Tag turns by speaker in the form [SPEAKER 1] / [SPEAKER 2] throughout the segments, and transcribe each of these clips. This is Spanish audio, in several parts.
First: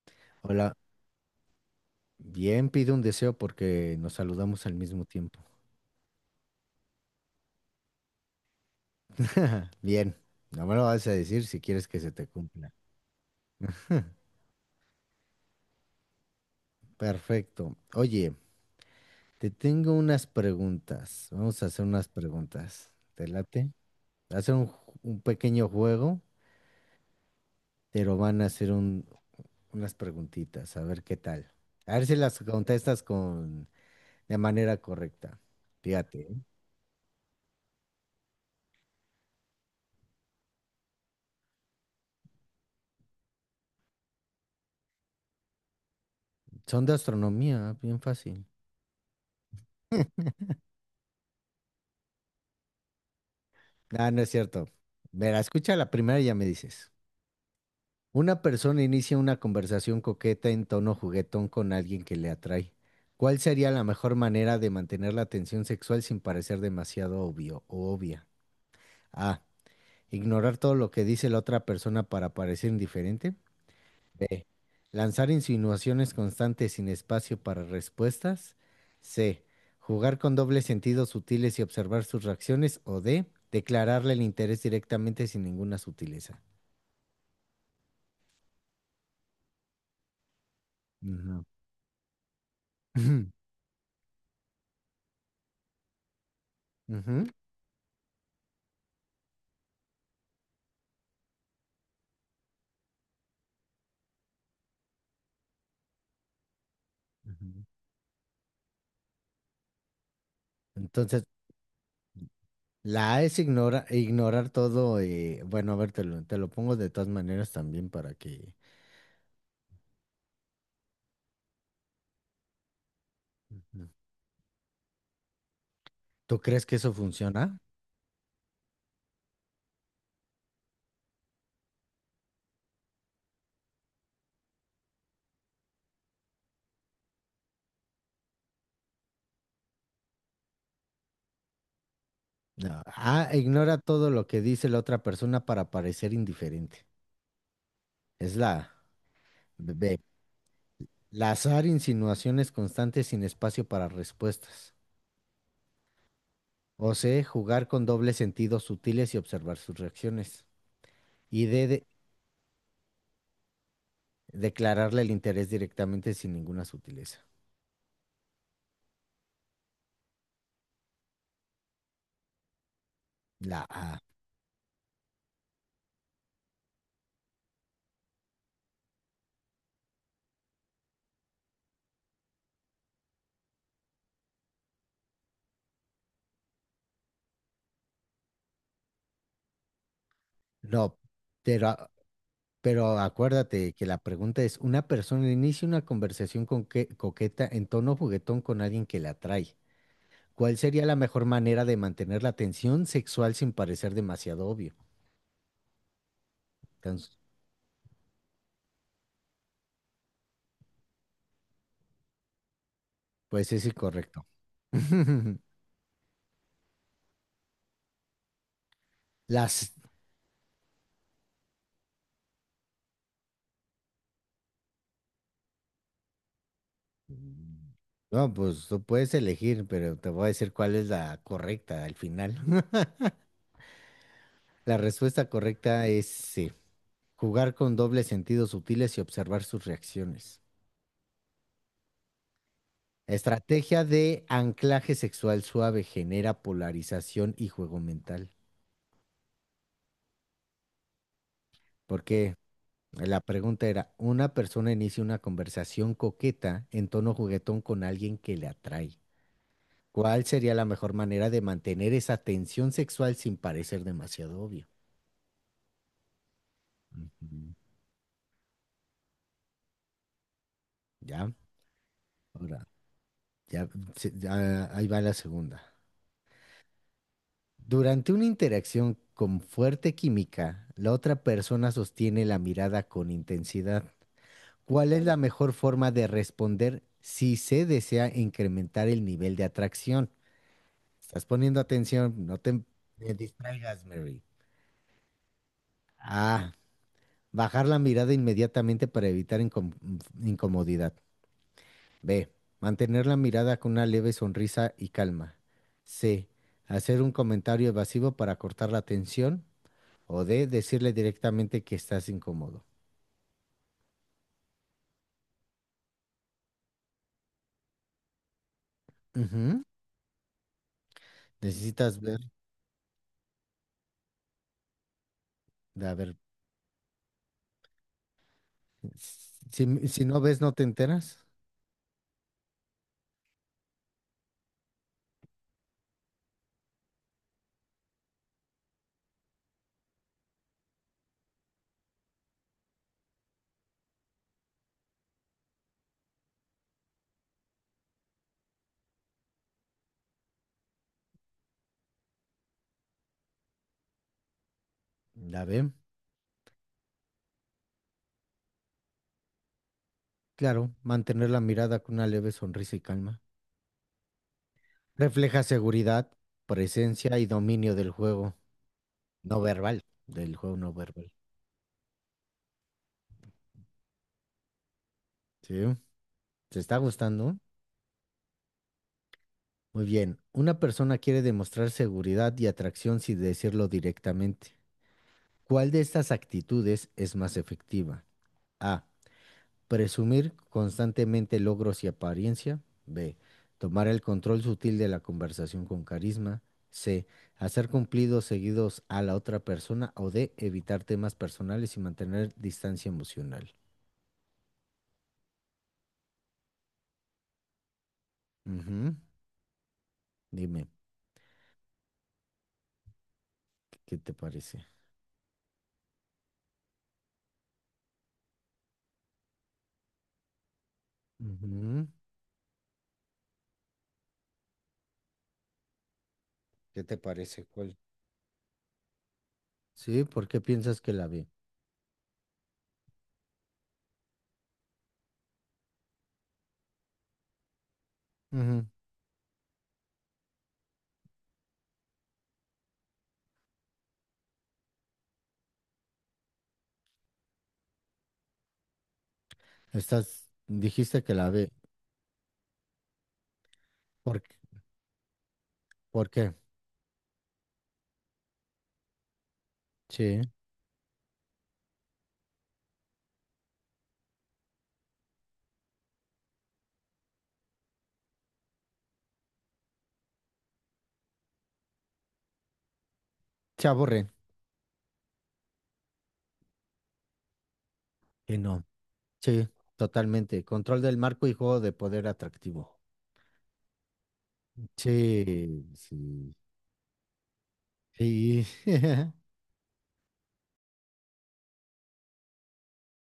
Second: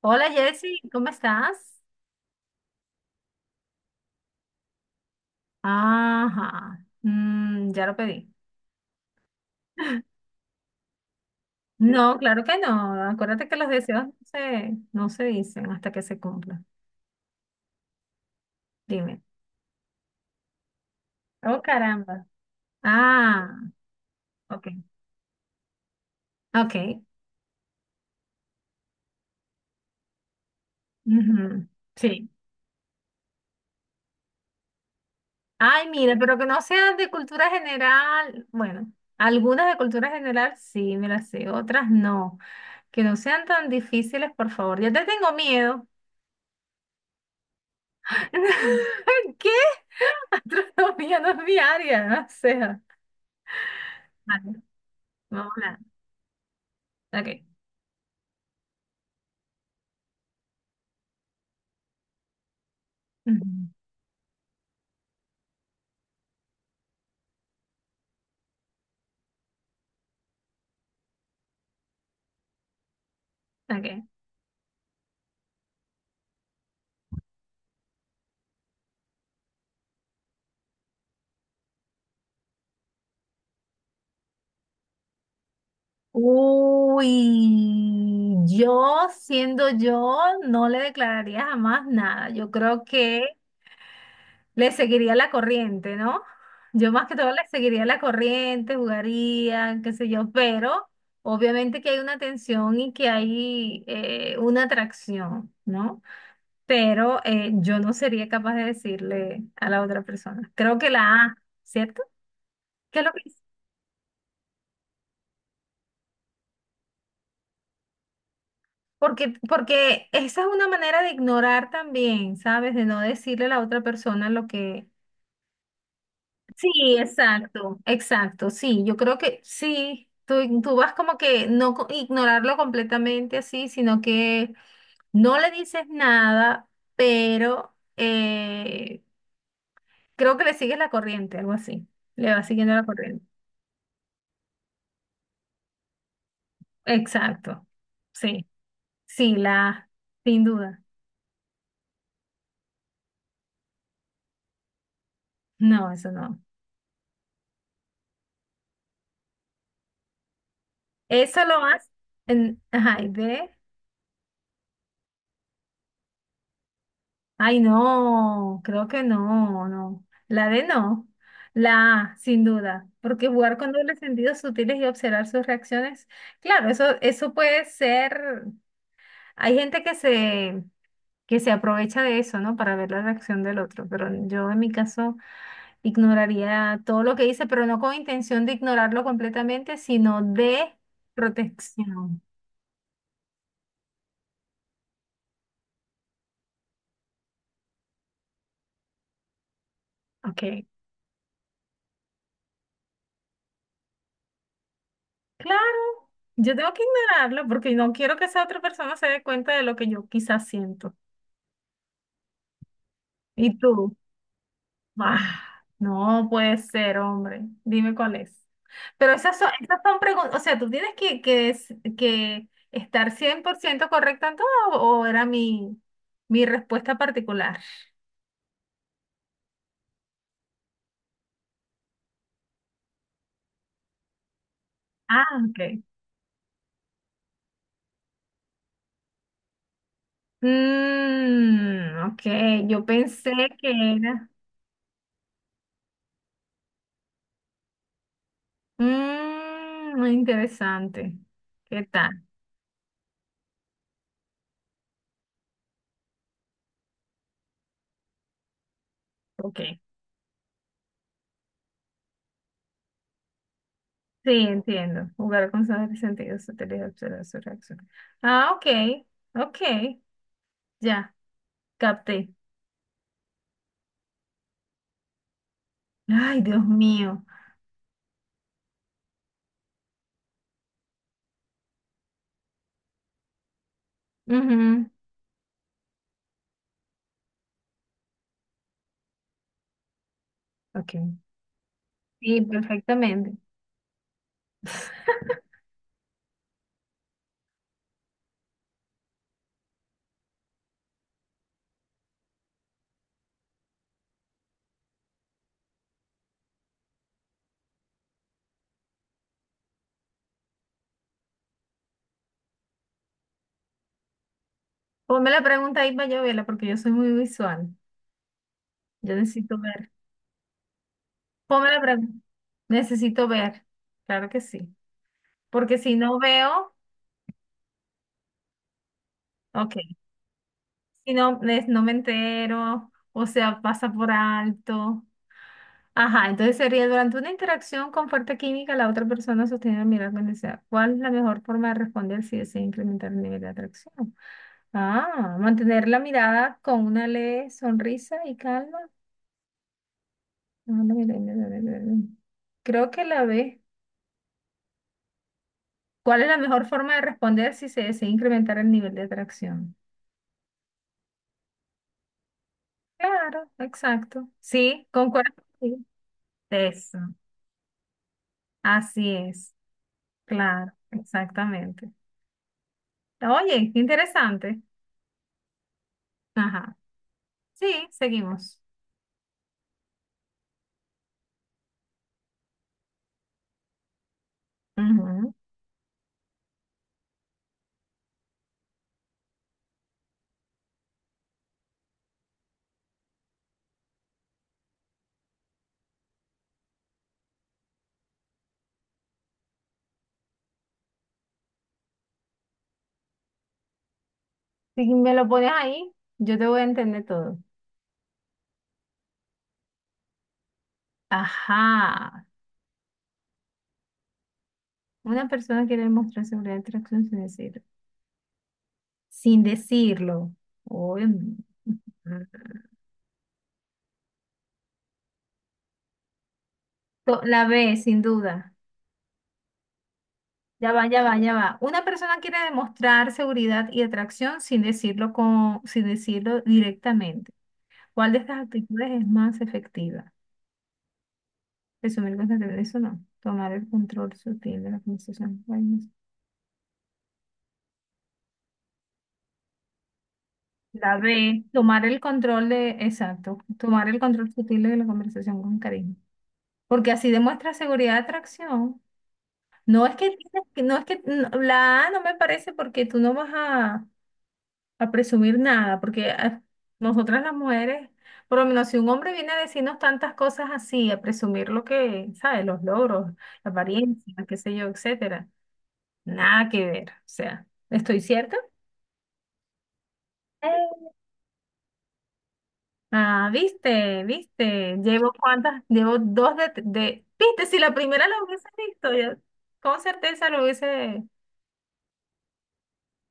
[SPEAKER 1] Hola
[SPEAKER 2] Hola,
[SPEAKER 1] Jessy, ¿cómo estás?
[SPEAKER 2] bien, pido un deseo porque nos saludamos al mismo tiempo.
[SPEAKER 1] Ajá, ya lo pedí.
[SPEAKER 2] Bien, no me lo vas a decir si quieres que se
[SPEAKER 1] No,
[SPEAKER 2] te
[SPEAKER 1] claro que
[SPEAKER 2] cumpla.
[SPEAKER 1] no. Acuérdate que los deseos no se dicen hasta que se cumplan.
[SPEAKER 2] Perfecto. Oye,
[SPEAKER 1] Dime.
[SPEAKER 2] te tengo unas preguntas.
[SPEAKER 1] Oh,
[SPEAKER 2] Vamos a hacer unas
[SPEAKER 1] caramba.
[SPEAKER 2] preguntas. ¿Te
[SPEAKER 1] Ah,
[SPEAKER 2] late? Va a ser
[SPEAKER 1] ok.
[SPEAKER 2] un, un pequeño juego,
[SPEAKER 1] Ok.
[SPEAKER 2] pero van a hacer unas preguntitas, a ver qué tal.
[SPEAKER 1] Ujú.
[SPEAKER 2] A ver si
[SPEAKER 1] Sí.
[SPEAKER 2] las contestas con, de manera correcta.
[SPEAKER 1] Ay, mira,
[SPEAKER 2] Fíjate, ¿eh?
[SPEAKER 1] pero que no sean de cultura general. Bueno, algunas de cultura general sí me las sé, otras no. Que no sean tan difíciles, por favor. Ya te tengo miedo.
[SPEAKER 2] Son de astronomía, bien fácil.
[SPEAKER 1] ¿Qué? Gastronomía no es mi área, o sea.
[SPEAKER 2] Ah, no es
[SPEAKER 1] Vale,
[SPEAKER 2] cierto. Verá,
[SPEAKER 1] vamos a
[SPEAKER 2] escucha
[SPEAKER 1] hablar.
[SPEAKER 2] la primera y ya me dices.
[SPEAKER 1] Ok.
[SPEAKER 2] Una persona inicia una conversación coqueta en tono juguetón con alguien que le atrae. ¿Cuál
[SPEAKER 1] Ujú.
[SPEAKER 2] sería la mejor manera de mantener la atención sexual sin parecer demasiado obvio o obvia? A. Ignorar todo lo que dice la otra persona para parecer indiferente.
[SPEAKER 1] Ok.
[SPEAKER 2] B. Lanzar insinuaciones constantes sin espacio para respuestas. C. Jugar con dobles sentidos sutiles y observar sus reacciones. O D. Declararle el interés directamente sin ninguna sutileza.
[SPEAKER 1] Uy, yo siendo yo no le
[SPEAKER 2] Ujú.
[SPEAKER 1] declararía jamás nada. Yo creo que le seguiría la corriente, ¿no? Yo más que
[SPEAKER 2] Ujú.
[SPEAKER 1] todo le seguiría la corriente, jugaría, qué sé yo, pero obviamente que hay una tensión y que hay una atracción, ¿no? Pero
[SPEAKER 2] Ujú.
[SPEAKER 1] yo no sería capaz de decirle a la otra persona. Creo que la
[SPEAKER 2] Entonces,
[SPEAKER 1] A, ¿cierto? ¿Qué es lo
[SPEAKER 2] la
[SPEAKER 1] que
[SPEAKER 2] A es ignorar todo. Bueno, a ver, te lo pongo de todas maneras también para que...
[SPEAKER 1] Porque esa es una manera de ignorar también, ¿sabes? De no decirle a la otra
[SPEAKER 2] Ujú.
[SPEAKER 1] persona lo que...
[SPEAKER 2] ¿Tú crees
[SPEAKER 1] Sí,
[SPEAKER 2] que eso funciona?
[SPEAKER 1] exacto, exacto, sí, yo creo que sí, tú vas como que no co- ignorarlo completamente así, sino que no le dices nada, pero creo que le sigues la corriente, algo así, le vas siguiendo
[SPEAKER 2] No.
[SPEAKER 1] la corriente.
[SPEAKER 2] A, ignora todo lo que dice la otra persona para parecer indiferente.
[SPEAKER 1] Exacto,
[SPEAKER 2] Es
[SPEAKER 1] sí,
[SPEAKER 2] la A.
[SPEAKER 1] sí, la,
[SPEAKER 2] B,
[SPEAKER 1] sin duda,
[SPEAKER 2] lazar insinuaciones constantes sin espacio para respuestas.
[SPEAKER 1] no, eso no.
[SPEAKER 2] O C, jugar con dobles sentidos sutiles y observar sus reacciones.
[SPEAKER 1] Eso
[SPEAKER 2] Y
[SPEAKER 1] lo
[SPEAKER 2] D,
[SPEAKER 1] más, en, ajá, y de...
[SPEAKER 2] declararle el interés directamente sin ninguna sutileza.
[SPEAKER 1] Ay, no, creo que no, no. La D no. La A, sin duda. Porque jugar
[SPEAKER 2] La
[SPEAKER 1] con dobles
[SPEAKER 2] A.
[SPEAKER 1] sentidos sutiles y observar sus reacciones, claro, eso puede ser. Hay que se aprovecha de eso, ¿no? Para ver la reacción del otro. Pero yo en mi caso ignoraría todo lo que dice, pero no con intención de ignorarlo completamente, sino de
[SPEAKER 2] No, pero
[SPEAKER 1] protección.
[SPEAKER 2] pero acuérdate que la pregunta es, una persona inicia una conversación con coqueta en tono juguetón con alguien que la atrae. ¿Cuál
[SPEAKER 1] Ok.
[SPEAKER 2] sería la mejor manera de mantener la tensión sexual sin parecer demasiado obvio?
[SPEAKER 1] Claro, yo tengo que
[SPEAKER 2] Entonces,
[SPEAKER 1] ignorarlo porque no quiero que esa otra persona se dé cuenta de lo que yo quizás siento.
[SPEAKER 2] pues
[SPEAKER 1] ¿Y
[SPEAKER 2] es
[SPEAKER 1] tú?
[SPEAKER 2] incorrecto.
[SPEAKER 1] Ah, no puede ser, hombre. Dime cuál es. Pero
[SPEAKER 2] Las,
[SPEAKER 1] esas son preguntas, o sea, tú tienes que estar 100% correcto en todo o era mi respuesta particular.
[SPEAKER 2] no, pues tú puedes elegir, pero te voy a decir cuál es la correcta al final. La
[SPEAKER 1] Ah,
[SPEAKER 2] respuesta
[SPEAKER 1] ok.
[SPEAKER 2] correcta es C, jugar con dobles sentidos sutiles y observar sus reacciones.
[SPEAKER 1] Mm, ok, yo pensé que
[SPEAKER 2] Estrategia de
[SPEAKER 1] era...
[SPEAKER 2] anclaje sexual suave genera polarización y juego mental.
[SPEAKER 1] Mm, interesante. ¿Qué tal?
[SPEAKER 2] Porque la pregunta era, una persona inicia una conversación coqueta en tono juguetón con alguien que le atrae.
[SPEAKER 1] Ok.
[SPEAKER 2] ¿Cuál sería la mejor manera de mantener esa tensión sexual sin parecer
[SPEAKER 1] Sí,
[SPEAKER 2] demasiado obvio?
[SPEAKER 1] entiendo. Jugar con sus sentidos sutiles, observar su
[SPEAKER 2] Ujú.
[SPEAKER 1] reacción. Ah, ok, ok, ya,
[SPEAKER 2] ¿Ya?
[SPEAKER 1] capté.
[SPEAKER 2] Ahora, ya, ya, ahí va la segunda.
[SPEAKER 1] Ay, Dios mío.
[SPEAKER 2] Durante una interacción con fuerte química, la otra persona sostiene la mirada con intensidad.
[SPEAKER 1] Ujú.
[SPEAKER 2] ¿Cuál es la mejor forma de responder si se desea incrementar el nivel de atracción?
[SPEAKER 1] Ok,
[SPEAKER 2] Estás poniendo atención, no
[SPEAKER 1] sí,
[SPEAKER 2] te me
[SPEAKER 1] perfectamente.
[SPEAKER 2] distraigas, Mary. A. Bajar la mirada inmediatamente para evitar incomodidad. B. Mantener la mirada con una leve sonrisa y calma. C. Hacer un comentario evasivo para cortar la atención. O D. Decirle directamente que estás incómodo.
[SPEAKER 1] Ponme la pregunta ahí para yo verla, porque yo soy muy visual. Yo necesito
[SPEAKER 2] Ujú.
[SPEAKER 1] ver. Ponme la
[SPEAKER 2] Necesitas
[SPEAKER 1] pregunta.
[SPEAKER 2] ver,
[SPEAKER 1] Necesito ver. Claro que sí. Porque
[SPEAKER 2] a
[SPEAKER 1] si
[SPEAKER 2] ver,
[SPEAKER 1] no veo, ok.
[SPEAKER 2] si, si no ves, no te
[SPEAKER 1] Si
[SPEAKER 2] enteras.
[SPEAKER 1] no, es no me entero, o sea, pasa por alto. Ajá, entonces sería durante una interacción con fuerte química, la otra persona sostiene la mirada con deseo. ¿Cuál es la mejor forma de responder si desea incrementar el nivel de atracción? Ah, mantener la mirada con una leve sonrisa y calma. Ah, no, mira, mira, mira, mira, mira. Creo que la ve
[SPEAKER 2] La ve,
[SPEAKER 1] ¿Cuál es la mejor forma de responder si se desea incrementar el nivel de atracción?
[SPEAKER 2] claro, mantener la mirada con una leve sonrisa y calma.
[SPEAKER 1] Claro, exacto. Sí, concuerdo.
[SPEAKER 2] Refleja
[SPEAKER 1] Contigo.
[SPEAKER 2] seguridad,
[SPEAKER 1] Eso.
[SPEAKER 2] presencia y dominio
[SPEAKER 1] Así es,
[SPEAKER 2] del juego
[SPEAKER 1] claro,
[SPEAKER 2] no verbal.
[SPEAKER 1] exactamente. Oye, qué interesante.
[SPEAKER 2] Sí, te
[SPEAKER 1] Ajá.
[SPEAKER 2] está gustando.
[SPEAKER 1] Sí, seguimos.
[SPEAKER 2] Muy bien, una persona quiere demostrar seguridad y atracción sin decirlo directamente.
[SPEAKER 1] Ujú.
[SPEAKER 2] ¿Cuál de estas actitudes es más efectiva? A. Presumir constantemente logros y apariencia. B. Tomar el control sutil de la conversación con carisma. C. Hacer cumplidos seguidos a la otra persona. O D. Evitar temas personales y mantener distancia emocional.
[SPEAKER 1] Si me lo pones ahí, yo te voy a entender todo.
[SPEAKER 2] Ujú. Dime,
[SPEAKER 1] Ajá.
[SPEAKER 2] ¿qué te parece?
[SPEAKER 1] Una persona quiere demostrar seguridad de atracción sin decirlo. Sin decirlo. Uy,
[SPEAKER 2] Ujú. ¿Qué te
[SPEAKER 1] To- La
[SPEAKER 2] parece?
[SPEAKER 1] B,
[SPEAKER 2] ¿Cuál?
[SPEAKER 1] sin duda.
[SPEAKER 2] Sí, ¿por qué
[SPEAKER 1] Ya
[SPEAKER 2] piensas
[SPEAKER 1] va,
[SPEAKER 2] que
[SPEAKER 1] ya
[SPEAKER 2] la
[SPEAKER 1] va,
[SPEAKER 2] B?
[SPEAKER 1] ya va. Una persona quiere demostrar seguridad y atracción sin decirlo directamente. ¿Cuál de estas
[SPEAKER 2] Ujú.
[SPEAKER 1] actitudes es más efectiva? Resumir cosas de eso no. Tomar el control sutil de la conversación. Ay, no sé.
[SPEAKER 2] Estás,
[SPEAKER 1] La
[SPEAKER 2] dijiste que la
[SPEAKER 1] B,
[SPEAKER 2] B.
[SPEAKER 1] tomar el control de, exacto, tomar el
[SPEAKER 2] ¿Por,
[SPEAKER 1] control
[SPEAKER 2] qué?
[SPEAKER 1] sutil de la conversación con cariño.
[SPEAKER 2] ¿Por qué?
[SPEAKER 1] Porque así demuestra seguridad de atracción. No es que,
[SPEAKER 2] Sí.
[SPEAKER 1] tienes que- no es que, no, la A no me parece porque tú no vas a presumir nada, porque nosotras las mujeres, por lo menos si un hombre viene a decirnos tantas cosas así, a presumir lo que, ¿sabes? Los logros, la
[SPEAKER 2] Se aburre
[SPEAKER 1] apariencia, qué sé yo, etcétera. Nada que ver. O sea, ¿estoy cierta?
[SPEAKER 2] Que no. Sí, totalmente. Control del marco y juego de poder atractivo.
[SPEAKER 1] Ah, viste, viste. Llevo cuántas,
[SPEAKER 2] Sí,
[SPEAKER 1] llevo
[SPEAKER 2] sí,
[SPEAKER 1] dos de- Viste, si la primera la
[SPEAKER 2] sí.
[SPEAKER 1] hubiese visto, ya con certeza lo hubiese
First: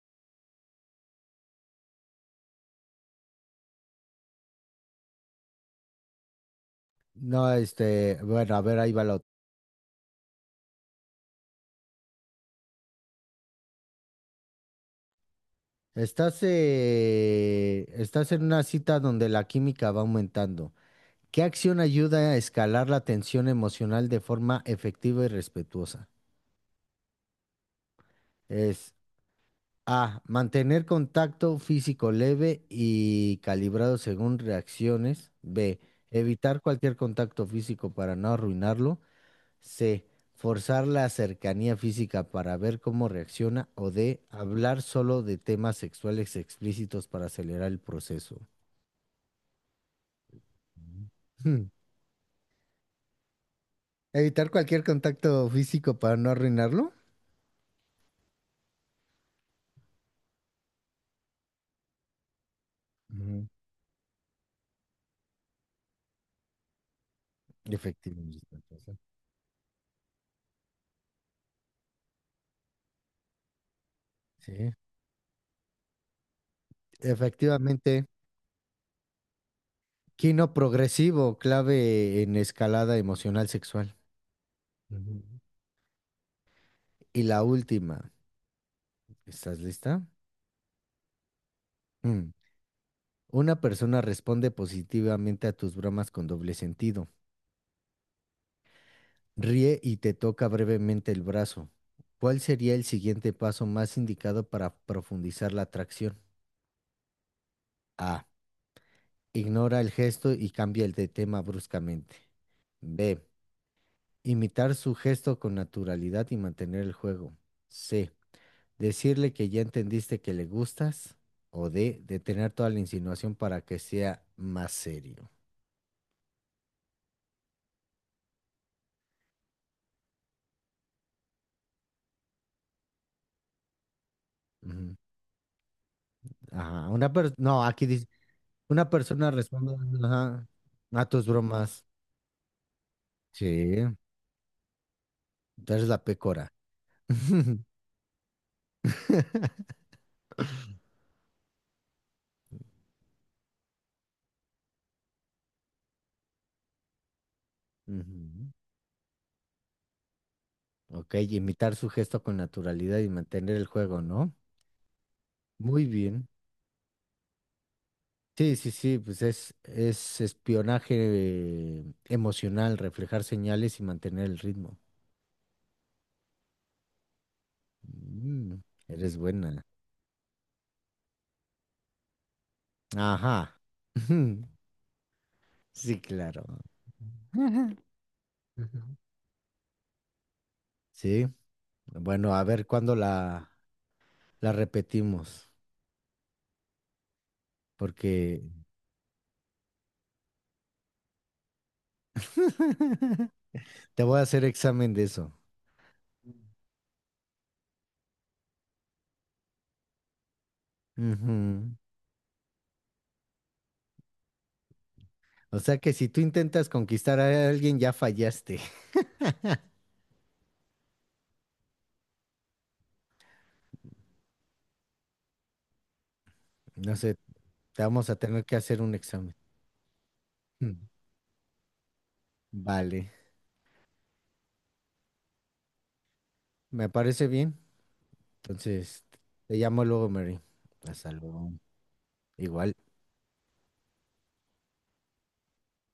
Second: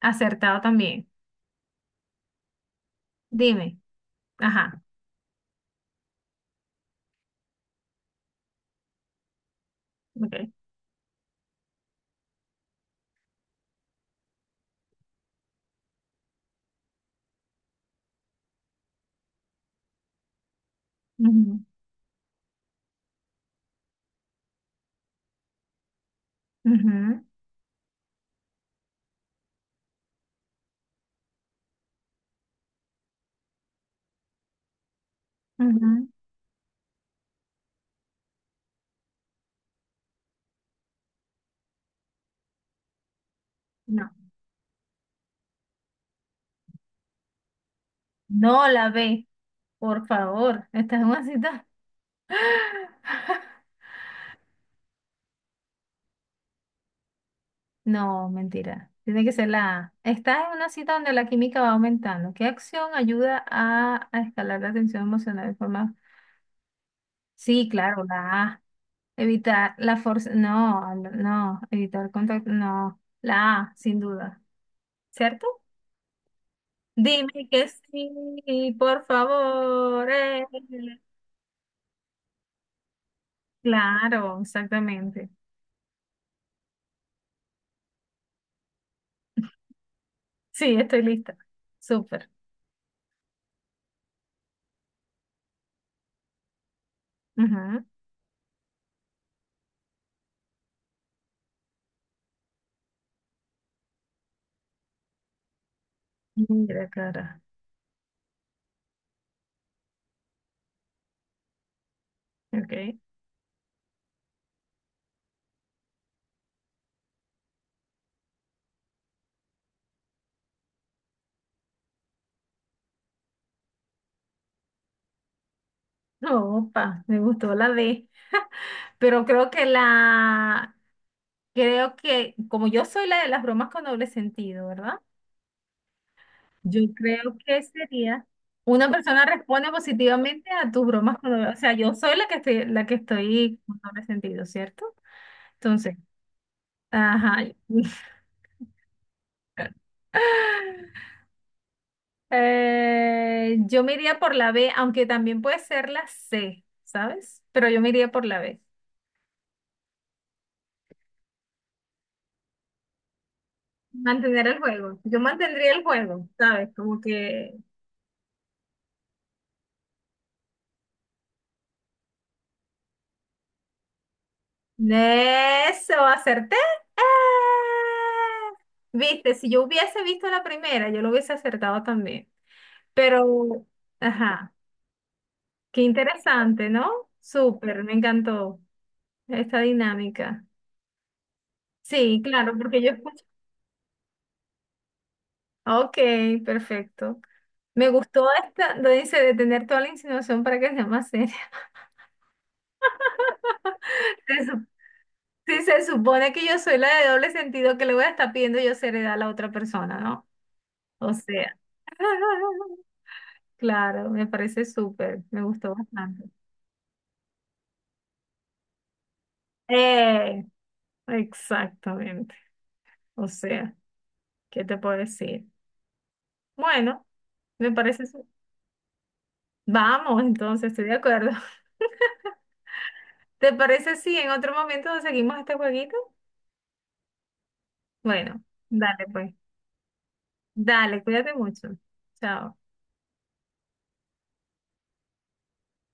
[SPEAKER 1] acertado también. Dime. Ajá.
[SPEAKER 2] No, bueno, a ver, ahí va la otra.
[SPEAKER 1] Ok.
[SPEAKER 2] Estás, estás en una cita donde la química va aumentando. ¿Qué
[SPEAKER 1] Ujú,
[SPEAKER 2] acción ayuda a escalar la tensión emocional de forma efectiva y respetuosa?
[SPEAKER 1] ujú,
[SPEAKER 2] Es A, mantener contacto físico leve y calibrado según reacciones. B,
[SPEAKER 1] ujú.
[SPEAKER 2] evitar cualquier contacto físico para no arruinarlo. C. Forzar la cercanía física para ver cómo reacciona. O
[SPEAKER 1] No.
[SPEAKER 2] D. Hablar solo de temas sexuales explícitos para acelerar el proceso.
[SPEAKER 1] No la ve, por favor. Esta es
[SPEAKER 2] Ujú,
[SPEAKER 1] una cita.
[SPEAKER 2] Hmm. Evitar cualquier contacto físico para no arruinarlo.
[SPEAKER 1] No, mentira. Tiene que ser la A. Estás en una cita donde la química va aumentando. ¿Qué acción ayuda
[SPEAKER 2] Ujú.
[SPEAKER 1] a escalar la tensión emocional de forma? Sí, claro, la
[SPEAKER 2] Efectivamente.
[SPEAKER 1] A. Evitar la fuerza, no, no, evitar contacto, no, la A, sin duda,
[SPEAKER 2] Sí.
[SPEAKER 1] ¿cierto? Dime que
[SPEAKER 2] Efectivamente.
[SPEAKER 1] sí, por favor.
[SPEAKER 2] Quino progresivo, clave en escalada emocional sexual.
[SPEAKER 1] Claro,
[SPEAKER 2] Ujú.
[SPEAKER 1] exactamente.
[SPEAKER 2] Y la última. ¿Estás lista?
[SPEAKER 1] Sí, estoy lista. Súper.
[SPEAKER 2] Mm. Una persona responde positivamente a tus bromas con doble sentido.
[SPEAKER 1] Ujú.
[SPEAKER 2] Ríe y te toca brevemente el brazo. ¿Cuál sería el siguiente paso más indicado para profundizar la atracción?
[SPEAKER 1] Mira, cara.
[SPEAKER 2] A. Ignora el gesto y cambia el de tema bruscamente.
[SPEAKER 1] Ok.
[SPEAKER 2] B. Imitar su gesto con naturalidad y mantener el juego. C. Decirle que ya entendiste que le gustas. O D. Detener toda la insinuación para que sea más serio.
[SPEAKER 1] Opa, me gustó la D. Pero creo que la, creo que, como yo soy la de las bromas con doble sentido,
[SPEAKER 2] Ujú.
[SPEAKER 1] ¿verdad? Yo
[SPEAKER 2] Ajá. Una persona.
[SPEAKER 1] creo que
[SPEAKER 2] No, aquí dice.
[SPEAKER 1] sería
[SPEAKER 2] Una
[SPEAKER 1] una persona
[SPEAKER 2] persona
[SPEAKER 1] responde
[SPEAKER 2] responde ajá,
[SPEAKER 1] positivamente a tus
[SPEAKER 2] a
[SPEAKER 1] bromas
[SPEAKER 2] tus
[SPEAKER 1] cuando, o sea,
[SPEAKER 2] bromas.
[SPEAKER 1] yo soy la que estoy con
[SPEAKER 2] Sí.
[SPEAKER 1] doble sentido, ¿cierto?
[SPEAKER 2] Tú eres
[SPEAKER 1] Entonces,
[SPEAKER 2] la pecora.
[SPEAKER 1] ajá. Yo me iría por la B, aunque también puede ser la C, ¿sabes? Pero yo me iría por la
[SPEAKER 2] Ujú.
[SPEAKER 1] B.
[SPEAKER 2] Ok, imitar su gesto con naturalidad y mantener el juego, ¿no?
[SPEAKER 1] Mantener el juego. Yo mantendría el
[SPEAKER 2] Muy
[SPEAKER 1] juego,
[SPEAKER 2] bien.
[SPEAKER 1] ¿sabes? Como que
[SPEAKER 2] Sí, sí, sí, pues es espionaje emocional, reflejar señales y mantener el ritmo.
[SPEAKER 1] Eso, acerté. ¡Ah!
[SPEAKER 2] Mm, eres
[SPEAKER 1] Viste, si yo
[SPEAKER 2] buena.
[SPEAKER 1] hubiese visto la primera, yo lo hubiese acertado también.
[SPEAKER 2] Ajá.
[SPEAKER 1] Pero, ajá, qué
[SPEAKER 2] Sí, claro.
[SPEAKER 1] interesante, ¿no?
[SPEAKER 2] Ajá.
[SPEAKER 1] Súper, me encantó
[SPEAKER 2] Ujú.
[SPEAKER 1] esta dinámica.
[SPEAKER 2] Sí,
[SPEAKER 1] Sí,
[SPEAKER 2] bueno, a
[SPEAKER 1] claro,
[SPEAKER 2] ver
[SPEAKER 1] porque yo
[SPEAKER 2] cuándo
[SPEAKER 1] escucho.
[SPEAKER 2] la repetimos,
[SPEAKER 1] Ok, perfecto. Me gustó
[SPEAKER 2] porque
[SPEAKER 1] esta, lo dice, de tener toda la insinuación para que sea más seria.
[SPEAKER 2] te voy a
[SPEAKER 1] Se
[SPEAKER 2] hacer
[SPEAKER 1] sup-
[SPEAKER 2] examen de eso.
[SPEAKER 1] Si se supone que yo soy la de doble sentido, que le voy a estar pidiendo yo seriedad a la otra persona, ¿no? O sea.
[SPEAKER 2] Ujú.
[SPEAKER 1] Claro, me parece súper, me
[SPEAKER 2] O
[SPEAKER 1] gustó
[SPEAKER 2] sea que si tú
[SPEAKER 1] bastante.
[SPEAKER 2] intentas conquistar a alguien, ya fallaste.
[SPEAKER 1] Eh, exactamente. O sea, ¿qué te puedo decir?
[SPEAKER 2] No
[SPEAKER 1] Bueno,
[SPEAKER 2] sé,
[SPEAKER 1] me
[SPEAKER 2] te
[SPEAKER 1] parece...
[SPEAKER 2] vamos a
[SPEAKER 1] su-
[SPEAKER 2] tener que hacer un examen.
[SPEAKER 1] Vamos, entonces,
[SPEAKER 2] Mm.
[SPEAKER 1] estoy de acuerdo.
[SPEAKER 2] Vale,
[SPEAKER 1] ¿Te parece si en otro momento seguimos este jueguito?
[SPEAKER 2] me parece bien.
[SPEAKER 1] Bueno,
[SPEAKER 2] Entonces,
[SPEAKER 1] dale pues.
[SPEAKER 2] te llamo luego, Mary.
[SPEAKER 1] Dale,
[SPEAKER 2] Hasta
[SPEAKER 1] cuídate
[SPEAKER 2] luego.
[SPEAKER 1] mucho. Chao.
[SPEAKER 2] Igual.